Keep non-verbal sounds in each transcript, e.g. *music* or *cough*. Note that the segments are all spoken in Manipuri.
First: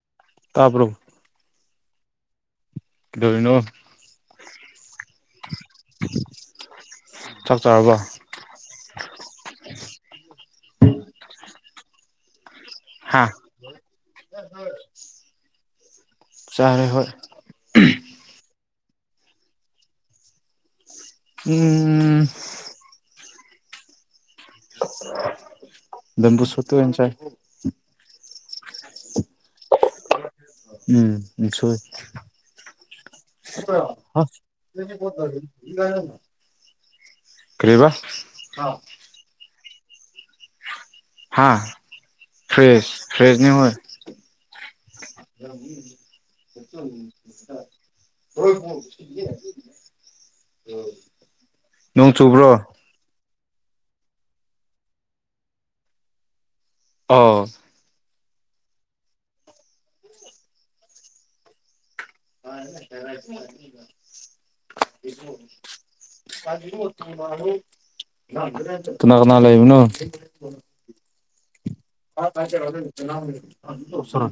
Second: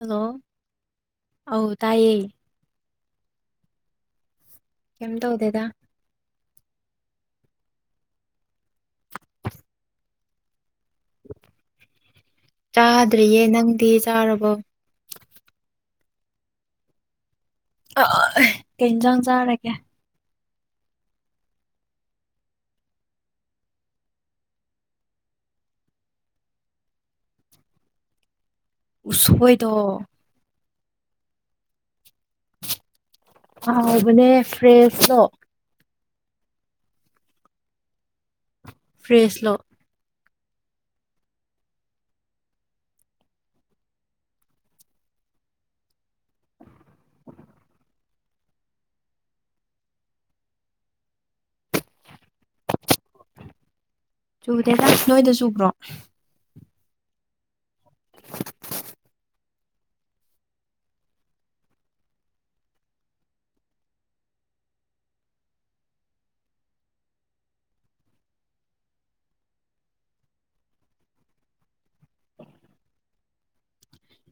ꯍꯜꯂꯣ ꯇꯥꯕ꯭ꯔꯣ ꯑꯧ ꯇꯥꯏꯌꯦ ꯀꯩꯗꯧꯔꯤꯅꯣ ꯀꯤꯝ ꯇꯧꯗꯦꯗ ꯆꯥꯛ ꯆꯥꯔꯕꯥ ꯍꯥ ꯆꯥꯗ꯭ꯔꯤꯌꯦ ꯅꯪꯗꯤ ꯆꯥꯔꯕꯣ ꯆꯥꯔꯦ ꯍꯣꯏ *unintelligible* ꯀꯩ ꯏꯟꯖꯥꯡ ꯆꯥꯔꯒꯦ ꯎꯝ꯫ ꯕꯦꯝꯕꯨ ꯁꯨꯠꯇꯣ ꯑꯣꯏꯅ ꯆꯥꯏ꯫ ꯎꯁꯣꯏꯗꯣ꯫ ꯎꯝ ꯎꯁꯣꯏ꯫ ꯍꯥ ꯍꯥꯎꯕꯅꯦ ꯐ꯭ꯔꯦꯁꯂꯣ꯫ ꯀꯔꯤꯕ꯫ ꯐ꯭ꯔꯦꯁꯂꯣ꯫ ꯍꯥꯥ ꯐ꯭ꯔꯦꯁ ꯐ꯭ꯔꯦꯁꯅꯦ ꯍꯣꯏ꯫ *inaudible* ꯅꯣꯡ ꯆꯨꯕ꯭ꯔꯣ꯫ ꯆꯨꯗꯦꯗ ꯅꯣꯏꯗ ꯆꯨꯕ꯭ꯔꯣ꯫ ꯑꯧ꯫ *inaudible* *inaudible* ꯀꯅꯥ ꯀꯅꯥ ꯂꯩꯕꯅꯣ꯫ *inaudible*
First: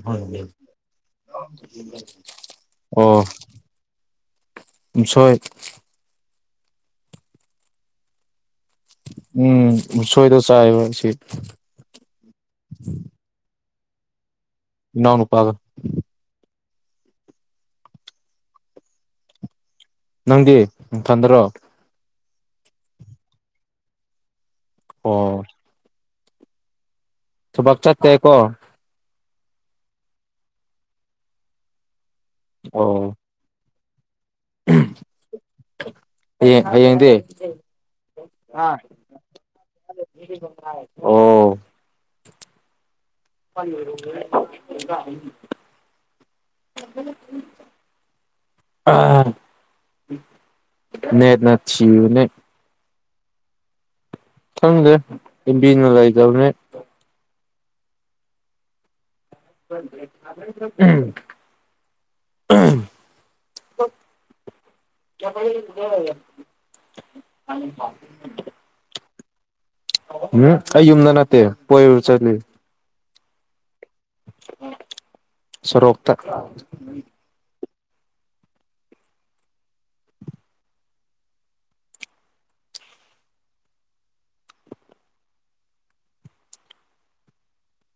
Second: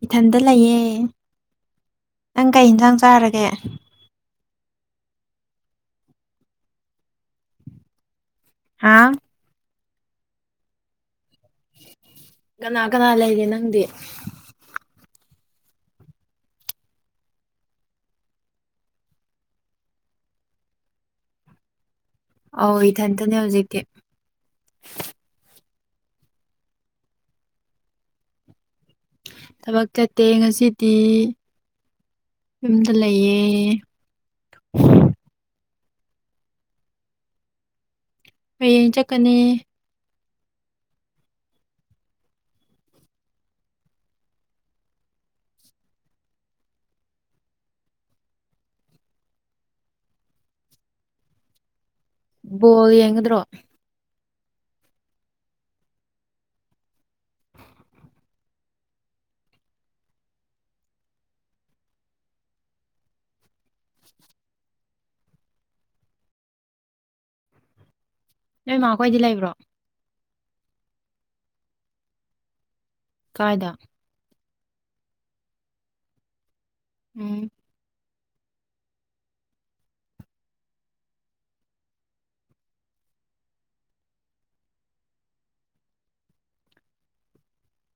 ꯏꯊꯟꯇ ꯂꯩꯌꯦ ꯅꯪ ꯀꯩ ꯏꯟꯁꯥꯡ ꯑꯣ꯫ ꯆꯥꯔꯒꯦ ꯎꯁꯣꯏ꯫ ꯍꯥꯥ꯫ ꯎꯝ ꯎꯁꯣꯏꯗꯣ ꯆꯥꯏꯕ ꯁꯤ꯫ ꯀꯅꯥ ꯀꯅꯥ ꯂꯩꯒꯦ ꯅꯪꯗꯤ꯫ ꯏꯅꯥꯎ ꯅꯨꯄꯥꯒ꯫ ꯅꯪꯗꯤ ꯅꯊꯟꯈꯔꯣ꯫ ꯑꯧ ꯏꯊꯟꯇꯅꯦ ꯍꯧꯖꯤꯛꯇꯤ꯫ ꯑꯣ꯫ ꯊꯕꯛ ꯆꯠꯇꯦꯀꯣ꯫ ꯊꯕꯛ ꯆꯠꯇꯦ ꯉꯁꯤꯗꯤ ꯌꯨꯝꯗ ꯑꯣ ꯂꯩꯌꯦ꯫ ꯍꯌꯦꯡ ꯍꯌꯦꯡꯗꯤ꯫ ꯍꯌꯦꯡ ꯆꯠꯀꯅꯤ꯫ ꯑꯣ꯫ *inaudible* ꯑꯥ꯫ ꯅꯦꯠꯅ ꯊꯤꯕꯅꯦ꯫ ꯕꯣꯜ ꯌꯦꯡꯒꯗ꯭ꯔꯣ꯫ ꯈꯪꯗꯦ ꯑꯦꯝꯕꯤꯅ ꯂꯩꯇꯕꯅꯦ꯫ ꯎꯝ꯫ *inaudible* *inaudible* ꯅꯣꯏ ꯃꯥꯈꯣꯏꯗꯤ ꯂꯩꯕ꯭ꯔꯣ꯫ ꯎꯝ ꯑꯩ ꯌꯨꯝꯗ ꯅꯠꯇꯦ ꯀꯣꯏꯕ ꯆꯠꯂꯤ꯫ ꯀꯥꯏꯗ꯫ ꯁꯣꯔꯣꯛꯇ꯫ ꯎꯝ꯫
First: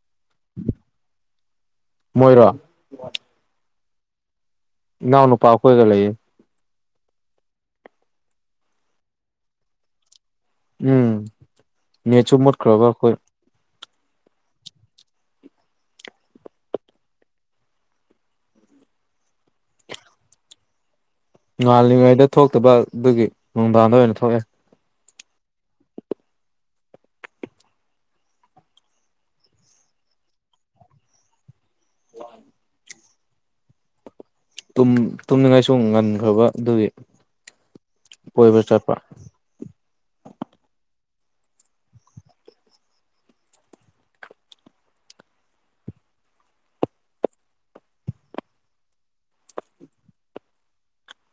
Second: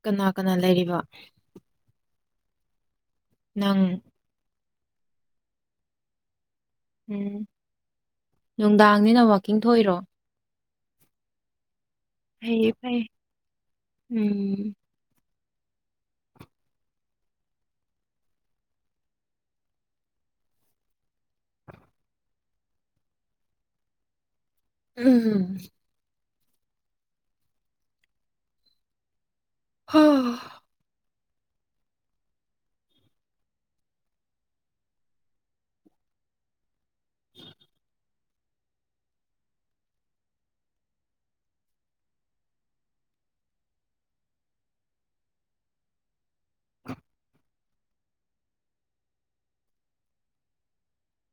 ꯀꯅꯥ ꯀꯅꯥ ꯂꯩꯔꯤꯕ꯫ ꯃꯣꯏꯔꯣ꯫ ꯅꯪ ꯏꯅꯥꯎ ꯅꯨꯄꯥ ꯑꯈꯣꯏꯒ ꯂꯩꯌꯦ ꯎꯝ ꯅꯨꯡꯗꯥꯡꯅꯤꯅ ꯋꯥꯛꯀꯤꯡ ꯊꯣꯛꯏꯔꯣ ꯎꯝ ꯅꯦꯠꯁꯨ ꯐꯩꯌꯦ ꯃꯨꯠꯈ꯭ꯔꯕ ꯐꯩ ꯑꯩꯈꯣꯏ ꯎꯝ ꯉꯥꯜꯂꯤꯉꯩꯗ ꯊꯣꯛꯇꯕ ꯑꯗꯨꯒꯤ ꯅꯨꯡꯗꯥꯡꯗ ꯑꯣꯏꯅ ꯊꯣꯛꯑꯦ ꯎꯝ ꯍꯥ ꯋꯥꯟ ꯇꯨꯝ ꯇꯨꯝꯅꯤꯡꯉꯥꯏꯁꯨ ꯉꯟꯈ꯭ꯔꯥꯕ ꯑꯗꯨꯒꯤ *inaudible* ꯀꯣꯏꯕ ꯆꯠꯄ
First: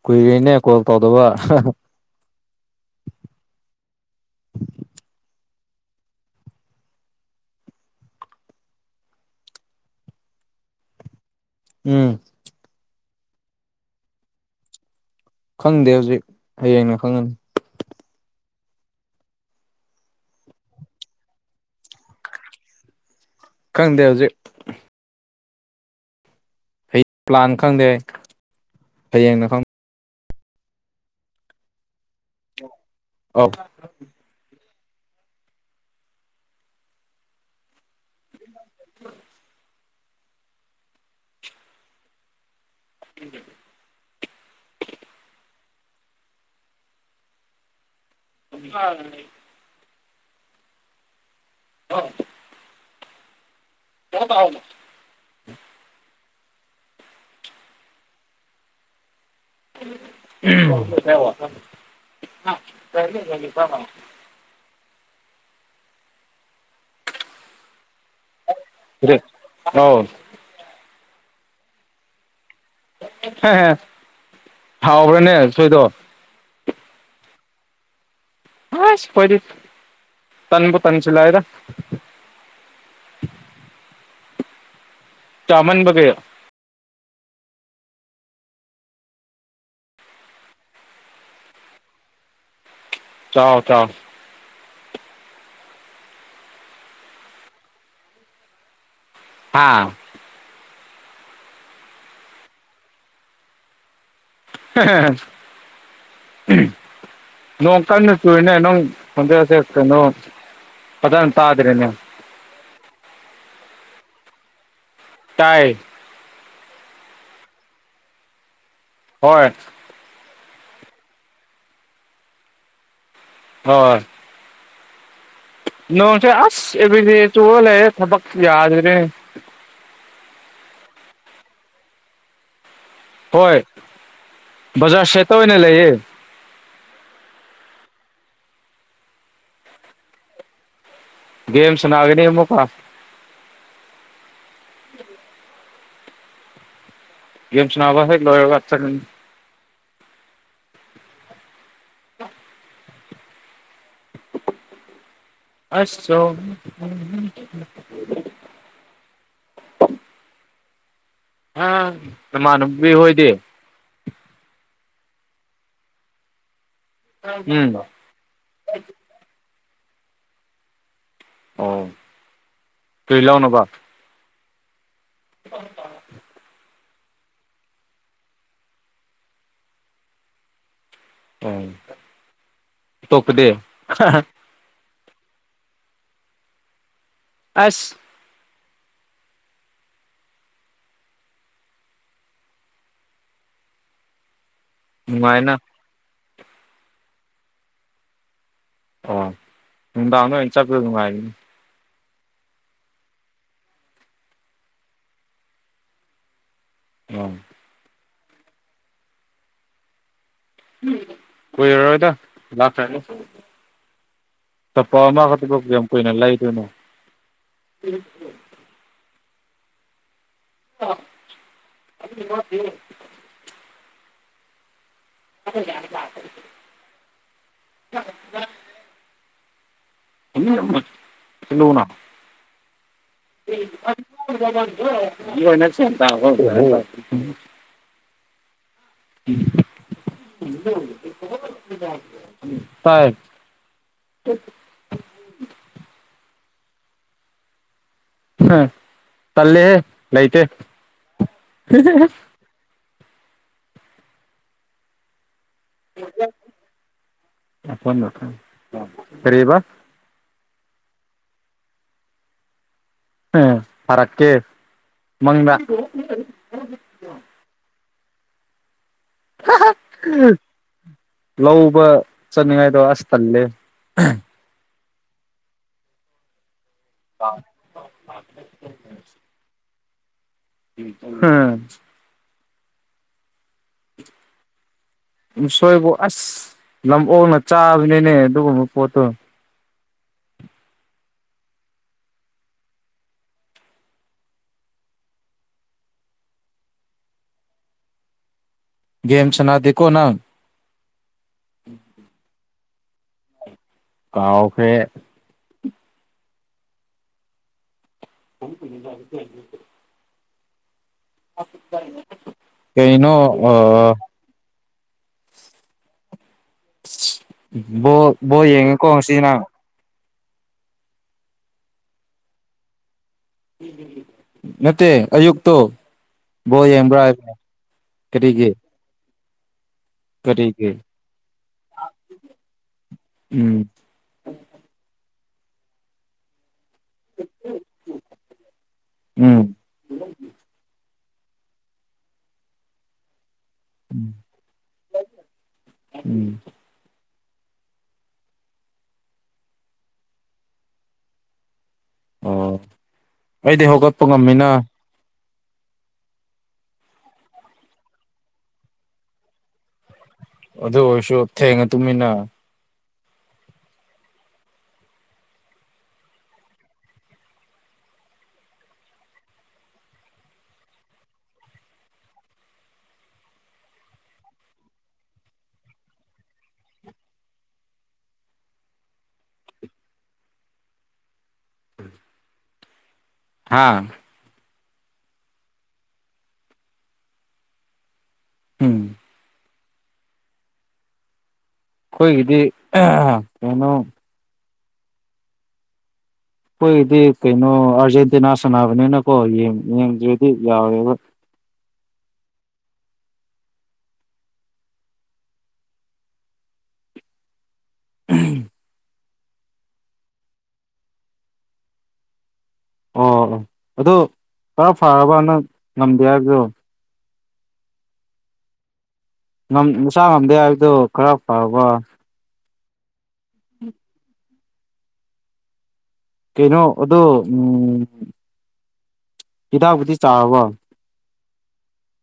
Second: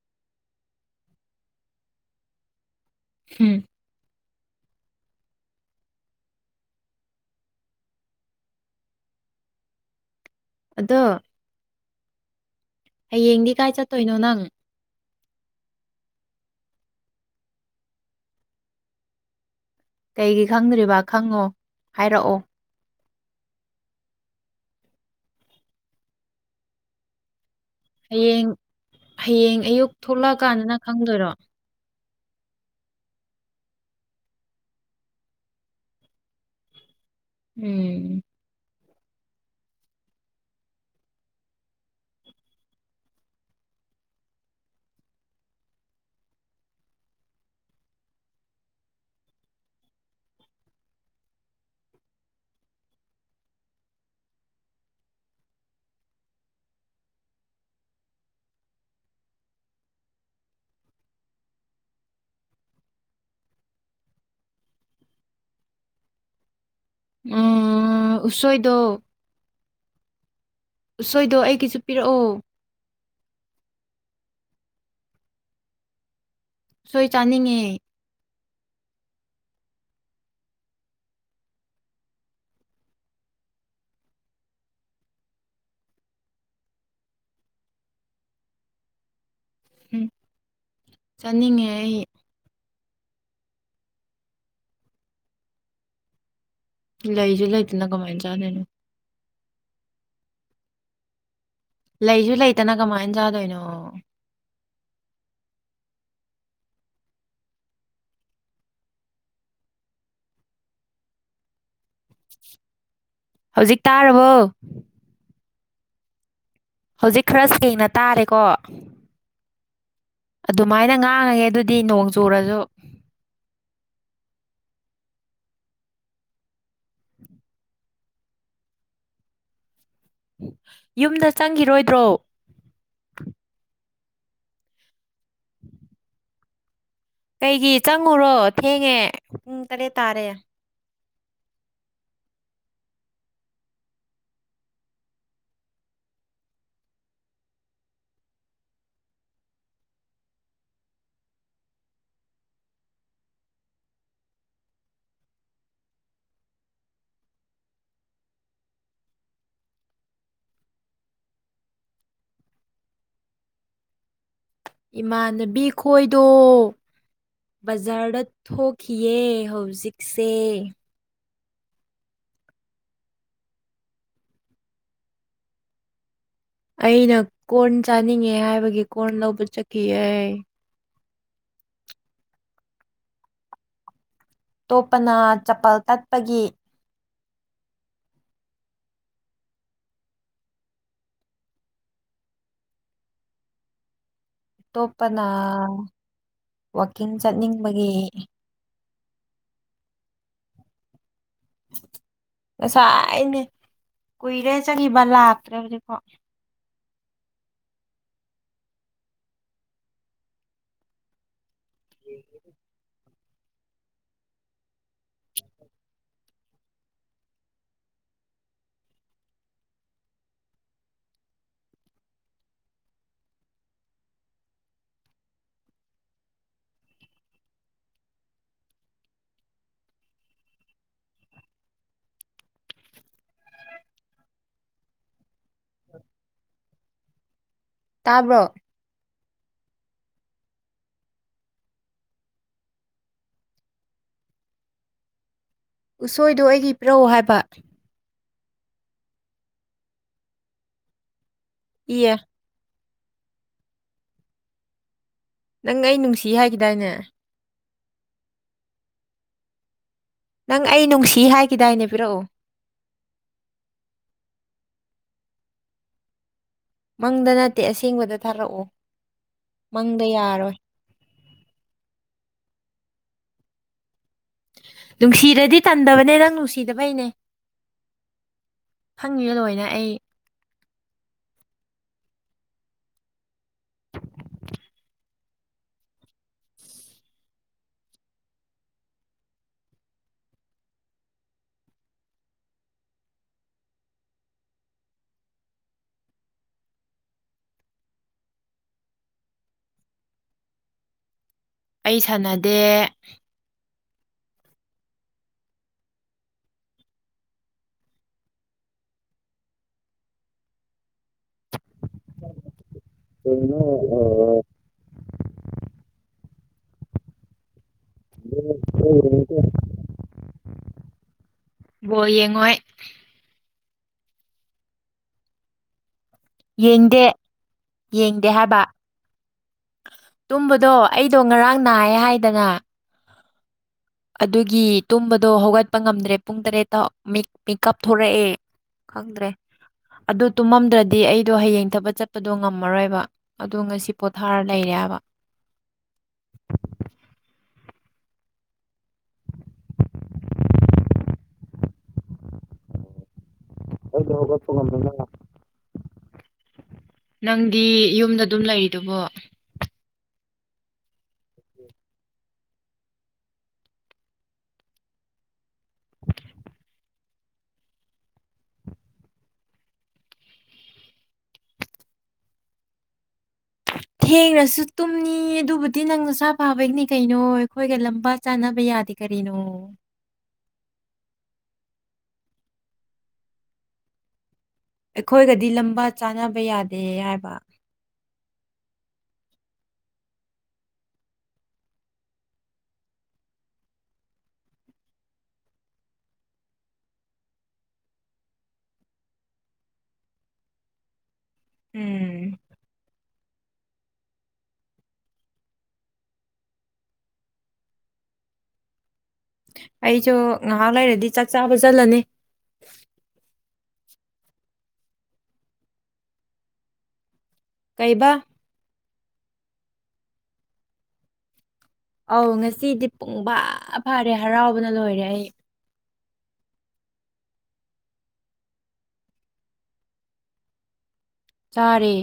ꯀꯨꯏꯔꯦꯅꯦ ꯀꯣꯜ ꯇꯧꯗꯕ ꯍꯝ ꯑꯗꯣ ꯎꯝ ꯍꯥꯌꯦꯡꯗꯤ ꯀꯥꯏ ꯆꯠꯇꯣꯏꯅꯣ ꯅꯪ ꯈꯪꯗꯦ ꯍꯧꯖꯤꯛ ꯍꯌꯦꯡꯅ ꯈꯪꯉꯅꯤ ꯀꯩꯒꯤ ꯈꯪꯗ꯭ꯔꯤꯕ ꯈꯪꯉꯣ ꯍꯥꯏꯔꯛꯑꯣ ꯈꯪꯗꯦ ꯍꯧꯖꯤꯛ ꯄ꯭ꯂꯥꯟ ꯈꯪꯗꯦ ꯍꯌꯦꯡ ꯍꯌꯦꯡꯅ ꯍꯌꯦꯡ ꯈꯪ ꯑꯌꯨꯛ ꯊꯣꯛꯂꯥꯑꯀꯥꯟꯗꯅ ꯈꯪꯗꯣꯏꯔꯣ ꯑꯧ ꯎꯝ *inaudible* *unintelligible* *unintelligible* *unintelligible* *unintelligible* ꯎꯝ *unintelligible* ꯃꯥ ꯎꯁꯣꯏꯗꯣ *unintelligible* ꯎꯁꯣꯏꯗꯣ ꯑꯩꯒꯤꯁꯨ ꯄꯤꯔꯛꯑꯣ ꯍꯥꯎꯕ꯭ꯔꯥꯅꯦ ꯎꯁꯣꯏꯗꯣ ꯎꯁꯣꯏ ꯆꯥꯅꯤꯡꯉꯦ ꯍꯩꯁ ꯈꯣꯏꯗꯤ ꯇꯟꯕꯨ ꯇꯟꯁꯤꯜꯂꯛꯑꯦ ꯗꯥ ꯆꯥꯃꯟꯕꯒꯤ ꯎꯝ ꯆꯥꯅꯤꯡꯉꯦ ꯑꯩ ꯆꯥꯎ ꯆꯥꯎ ꯂꯩꯖꯨ ꯂꯩꯇꯅ ꯀꯃꯥꯏꯟ ꯆꯥꯗꯣꯏꯅꯣ ꯍꯥꯥ ꯂꯩꯖꯨ ꯂꯩꯇꯅ ꯀꯃꯥꯏꯟ ꯆꯥꯗꯣꯏꯅꯣ ꯎꯝ ꯅꯣꯡ ꯀꯟꯅ ꯆꯨꯏꯅꯦ ꯅꯪ ꯈꯣꯟꯖꯦꯟꯁꯦ ꯀꯩꯅꯣ ꯐꯗꯟ ꯇꯥꯗ꯭ꯔꯦꯅꯦ ꯍꯧꯖꯤꯛ ꯇꯥꯔꯕꯣ ꯇꯥꯏ ꯍꯧꯖꯤꯛ ꯈꯔ ꯁꯦꯡꯅ ꯇꯥꯔꯦꯀꯣ ꯍꯣꯏ ꯑꯗꯨꯃꯥꯏꯅ ꯉꯥꯡꯉꯒꯦ ꯑꯗꯨꯗꯤ ꯅꯣꯡ ꯆꯨꯔꯖꯨ ꯍꯣꯏ ꯅꯣꯡꯁꯦ ꯑꯁ ꯑꯦꯕ꯭ꯔꯤꯗꯦ ꯆꯨꯔ ꯂꯩꯌꯦ ꯊꯕꯛꯁꯦ ꯌꯥꯗꯔꯦ ꯌꯨꯝꯗ ꯆꯪꯒꯤꯔꯣꯏꯗ꯭ꯔꯣ ꯍꯣꯏ ꯕꯖꯥꯔ ꯁꯦꯠꯇ ꯑꯣꯏꯅ ꯂꯩꯌꯦ ꯀꯩꯒꯤ ꯆꯪꯉꯨꯔꯣ ꯊꯦꯡꯉꯦ ꯄꯨꯡ ꯇꯔꯦꯠ ꯇꯥꯔꯦ ꯒꯦꯝ ꯁꯅꯥꯒꯅꯤ ꯑꯃꯨꯛꯀꯥ ꯒꯦꯝ ꯁꯅꯥꯕ ꯍꯦꯛ ꯂꯣꯏꯔꯒ ꯆꯡꯉꯅꯤ ꯑꯁ ꯆꯣ ꯑꯥ ꯅꯃꯥꯟꯅꯕꯤ ꯍꯣꯏꯗꯤ꯫ ꯏꯃꯥꯟꯅꯕꯤ ꯈꯣꯏꯗꯣ ꯎꯝ ꯕꯖꯔꯗ ꯊꯣꯛꯈꯤꯌꯦ ꯍꯧꯖꯤꯛꯁꯦ ꯑꯣ ꯀꯔꯤ ꯂꯧꯅꯕ *inaudible* ꯑꯩꯅ ꯀꯣꯔꯟ ꯆꯥꯅꯤꯡꯉꯦ ꯍꯥꯏꯕꯒꯤ ꯀꯣꯔꯟ ꯂꯧꯕ ꯆꯠꯈꯤꯌꯦ ꯑꯣ ꯑꯇꯣꯛꯄꯗꯤ ꯇꯣꯞꯄꯅ ꯆꯄꯜ ꯇꯠꯄꯒꯤ ꯑꯁ ꯇꯣꯞꯄꯅ ꯅꯨꯡꯉꯥꯏꯅ ꯋꯥꯛꯀꯤꯡ ꯆꯠꯅꯤꯡꯕꯒꯤ ꯑꯣ ꯅꯨꯡꯗꯥꯡꯗ ꯑꯣꯏꯅ ꯆꯠꯄ ꯅꯨꯡꯉꯥꯏꯕꯅꯤ ꯉꯁꯥꯏꯅꯦ ꯀꯨꯏꯔꯦ ꯆꯪꯒꯤꯕ ꯂꯥꯛꯇ꯭ꯔꯤ ꯍꯧꯖꯤꯛꯐꯥꯎ ꯑꯣ ꯀꯨꯏꯔꯔꯣꯏꯗ ꯂꯥꯛꯈꯔ꯭ꯅꯤ ꯆꯄ ꯑꯃ ꯈꯠꯇꯗꯣ ꯀꯌꯥꯝ ꯀꯨꯏꯅ ꯂꯩꯥꯗꯣꯏꯅ *unintelligible* *unintelligible* *unintelligible* *unintelligible* ꯇꯥꯕ꯭ꯔꯣ *unintelligible* ꯇꯥꯏ *inaudible* ꯎꯁꯣꯏꯗꯣ ꯑꯩꯒꯤ ꯄꯤꯔꯧ ꯍꯥꯏꯕ ꯍꯥ ꯇꯜꯂꯦꯍꯦ ꯂꯩꯩꯇꯦ ꯏꯌꯦ ꯅꯪ ꯑꯩ ꯅꯨꯡꯁꯤ ꯍꯥꯏꯈꯤꯗꯥꯏꯅꯦ ꯀꯔꯤ ꯑꯦꯕ ꯅꯪ ꯑꯩ ꯅꯨꯡꯁꯤ ꯍꯥꯏꯈꯤꯗꯥꯏꯅꯦ ꯄꯤꯔꯛꯎ ꯎꯝ ꯊꯔꯛꯀꯦ ꯃꯪꯗ ꯃꯪꯗ ꯅꯠꯇꯦ ꯑꯁꯦꯡꯕꯗ ꯊꯥꯔꯛꯑꯣ ꯃꯪꯗ ꯌꯥꯔꯣꯏ ꯂꯧꯕ ꯆꯠꯅꯤꯡꯉꯥꯏꯗꯣ ꯑꯁ ꯇꯜꯂꯦ ꯅꯨꯡꯁꯤꯔꯗꯤ ꯇꯟꯗꯕꯅꯦ ꯅꯪ ꯅꯨꯡꯁꯤ ꯁꯤꯗꯕꯩꯅꯦ ꯈꯪꯉꯦ ꯂꯣꯏꯅ ꯑꯩ ꯍꯥ ꯎꯁꯣꯏꯕꯨ ꯑꯁ ꯂꯝꯑꯣꯛꯅ ꯆꯥꯕꯅꯤꯅꯦ ꯑꯗꯨꯒꯨꯝꯕ ꯄꯣꯠꯇꯣ ꯒꯦꯝ ꯁꯥꯟꯅꯗꯦꯀꯣ ꯅꯪ ꯑꯩ ꯁꯥꯟꯅꯗꯦ ꯀꯥꯎꯈ꯭ꯔꯦ *unintelligible* ꯀꯩꯅꯣ ꯑ ꯕꯣ ꯕꯣ ꯌꯦꯡꯉꯨꯀꯣ ꯉꯁꯤ ꯅꯪ ꯕꯣꯜ ꯌꯦꯡꯉꯣꯏ ꯅꯠꯇꯦ ꯑꯌꯨꯛꯇꯣ ꯕꯣꯜ ꯌꯦꯡꯕ꯭ꯔꯥ ꯌꯦꯡꯗꯦ ꯍꯥꯏꯅꯦ ꯌꯦꯡꯗꯦ ꯀꯔꯤꯒꯤ ꯍꯥꯏꯕ ꯇꯨꯝꯕꯗꯣ ꯀꯔꯤꯒꯤ ꯑꯩꯗꯣ ꯉꯔꯥꯡ ꯅꯥꯏꯑꯦ ꯍꯥꯏꯗꯅꯥ ꯎꯝ ꯑꯗꯨꯒꯤ ꯇꯨꯝꯕꯗꯣ ꯍꯧꯒꯠꯄ ꯉꯝꯗ꯭ꯔꯦ ꯄꯨꯡ ꯇꯔꯦꯠꯇꯣ ꯃꯤꯠ ꯃꯤꯀꯞ ꯊꯣꯔꯛꯑꯦ ꯈꯪꯗ꯭ꯔꯦ ꯎꯝ ꯑꯗꯨ ꯇꯨꯝꯃꯝꯗ꯭ꯔꯗꯤ ꯑꯩꯗꯣ ꯍꯌꯦꯡ ꯊꯕꯛ ꯆꯠꯄꯗꯣ ꯉꯝꯃꯔꯣꯏꯕ ꯑꯗꯣ ꯉꯁꯤ ꯎꯝ ꯄꯣꯊꯥꯔ ꯂꯩꯔꯦꯕ ꯎꯝ ꯑꯣ ꯑꯩꯗꯤ ꯍꯧꯒꯠꯄ ꯑꯩꯗꯣ ꯉꯝꯃꯤꯅꯥ ꯉꯝꯗꯅ ꯅꯪꯗꯤ ꯌꯨꯝꯗ ꯑꯗꯨꯝ ꯂꯩꯗꯨꯕꯣ ꯑꯗꯨ ꯑꯣꯏꯔꯁꯨ ꯊꯦꯡꯅ ꯇꯨꯝꯃꯤꯅ *unintelligible* ꯊꯦꯡꯅꯁꯨ ꯇꯨꯝꯅꯤ ꯑꯗꯨꯕꯨꯗꯤ ꯅꯪ ꯅꯁꯥ ꯐꯥꯕꯒꯤꯅꯤ ꯀꯩꯅꯣ ꯑꯩꯈꯣꯏꯒ ꯂꯝꯕꯥ ꯆꯥꯅꯕ ꯌꯥꯗꯦ ꯀꯔꯤꯅꯣ ꯍꯥꯥ ꯑꯩꯈꯣꯏꯒꯗꯤ ꯂꯝꯕꯥ ꯆꯥꯅꯕ ꯌꯥꯗꯦ ꯍꯥꯏꯕ ꯎꯝ ꯑꯩꯈꯣꯏꯒꯤꯗꯤ ꯀꯩꯅꯣ ꯑꯩꯈꯣꯏꯗꯤ ꯀꯩꯅꯣ ꯑꯥꯔꯖꯦꯟꯇꯤꯅꯥ ꯁꯥꯟꯅꯕꯅꯤꯅꯀꯣ ꯌꯦꯡ ꯌꯦꯡꯗ꯭ꯔꯗꯤ ꯌꯥꯔꯣꯏꯕ ꯎꯝ *inaudible* ꯑꯩꯁꯨ ꯉꯥꯏꯍꯥꯛ ꯂꯩꯔꯗꯤ ꯆꯥꯛ ꯆꯥꯕ ꯆꯜꯂꯅꯤ ꯑꯣ ꯑꯣ ꯑꯗꯨ ꯈꯔ ꯐꯔꯕ ꯅꯪ ꯉꯝꯗꯦ ꯍꯥꯏꯕꯗꯣ ꯀꯩꯕꯥ ꯉꯝ ꯅꯁꯥ ꯉꯝꯗꯦ ꯍꯥꯏꯕꯗꯨ ꯈꯔ ꯐꯔꯕ ꯑꯧ ꯉꯁꯤꯗꯤ ꯄꯨꯡ ꯐꯥ ꯐꯔꯦ ꯍꯔꯥꯎꯕꯅ ꯂꯣꯏꯔꯦ ꯑꯩ ꯀꯩꯅꯣ ꯑꯗꯣ ꯎꯝ ꯍꯤꯗꯥꯛꯕꯨꯨꯗꯤ ꯆꯥꯔꯕꯣ ꯆꯥꯔꯦ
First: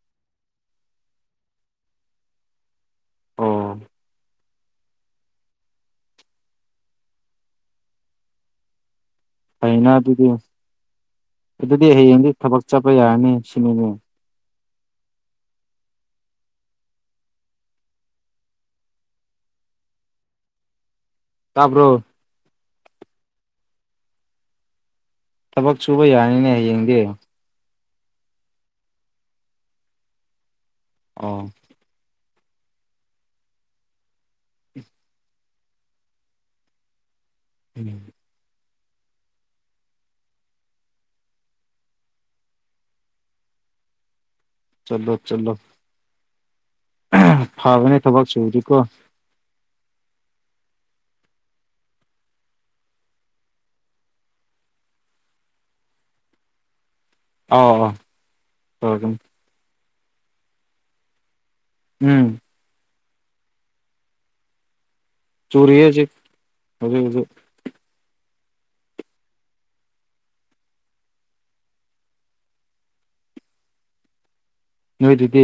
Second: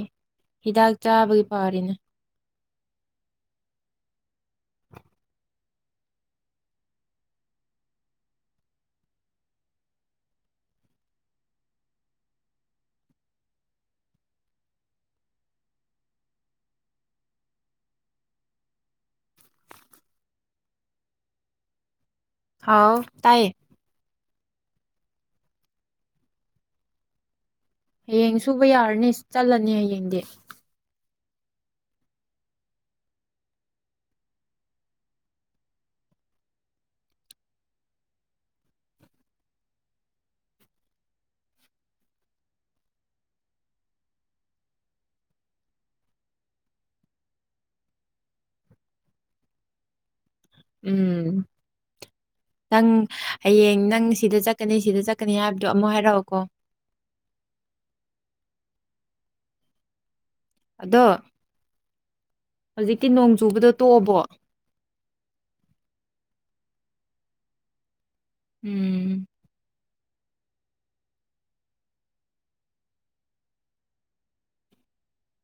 ꯍꯤꯗꯥꯛ ꯆꯥꯕꯒꯤ ꯐꯔꯤꯅꯦ ꯑꯣ ꯐꯩꯅ ꯑꯗꯨꯗꯤ ꯑꯗꯨꯗꯤ ꯍꯌꯦꯡꯗꯤ ꯊꯕꯛ ꯆꯠꯄ ꯌꯥꯔꯅꯤ ꯁꯤꯅꯤꯅꯦ ꯇꯥꯕ꯭ꯔꯣ ꯍꯥꯎ ꯇꯥꯏꯌꯦ ꯊꯕꯛ ꯁꯨꯕ ꯌꯥꯅꯤꯅꯦ ꯍꯌꯦꯡꯗꯤ ꯍꯌꯦꯡ ꯁꯨꯕ ꯌꯥꯔꯅꯤ ꯆꯠꯂꯅꯤ ꯍꯌꯦꯡꯗꯤ ꯑꯣ ꯎꯝ ꯆꯠꯂꯣ ꯆꯠꯂꯣ ꯐꯕꯅꯦ ꯊꯕꯛ ꯁꯨꯕꯗꯤꯀꯣ ꯎꯝ ꯅꯪ ꯍꯌꯦꯡ ꯅꯪ ꯁꯤꯗ ꯆꯠꯀꯅꯤ ꯁꯤꯗ ꯆꯠꯀꯅꯤ ꯍꯥꯏꯕꯗꯣ ꯑꯃꯨꯛ ꯍꯥꯏꯔꯛꯑꯣꯀꯣ ꯑꯥꯎ *unintelligible* ꯑꯗꯣ ꯎꯝ ꯍꯧꯖꯤꯛꯇꯤ ꯅꯣꯡ ꯆꯨꯕꯗꯣ ꯇꯣꯛꯑꯕꯣ ꯆꯨꯔꯤꯌꯦ ꯍꯧꯖꯤꯛ ꯍꯧꯖꯤꯛ ꯍꯧꯖꯤꯛ ꯎꯝ ꯅꯣꯏ ꯑꯗꯨꯒꯤ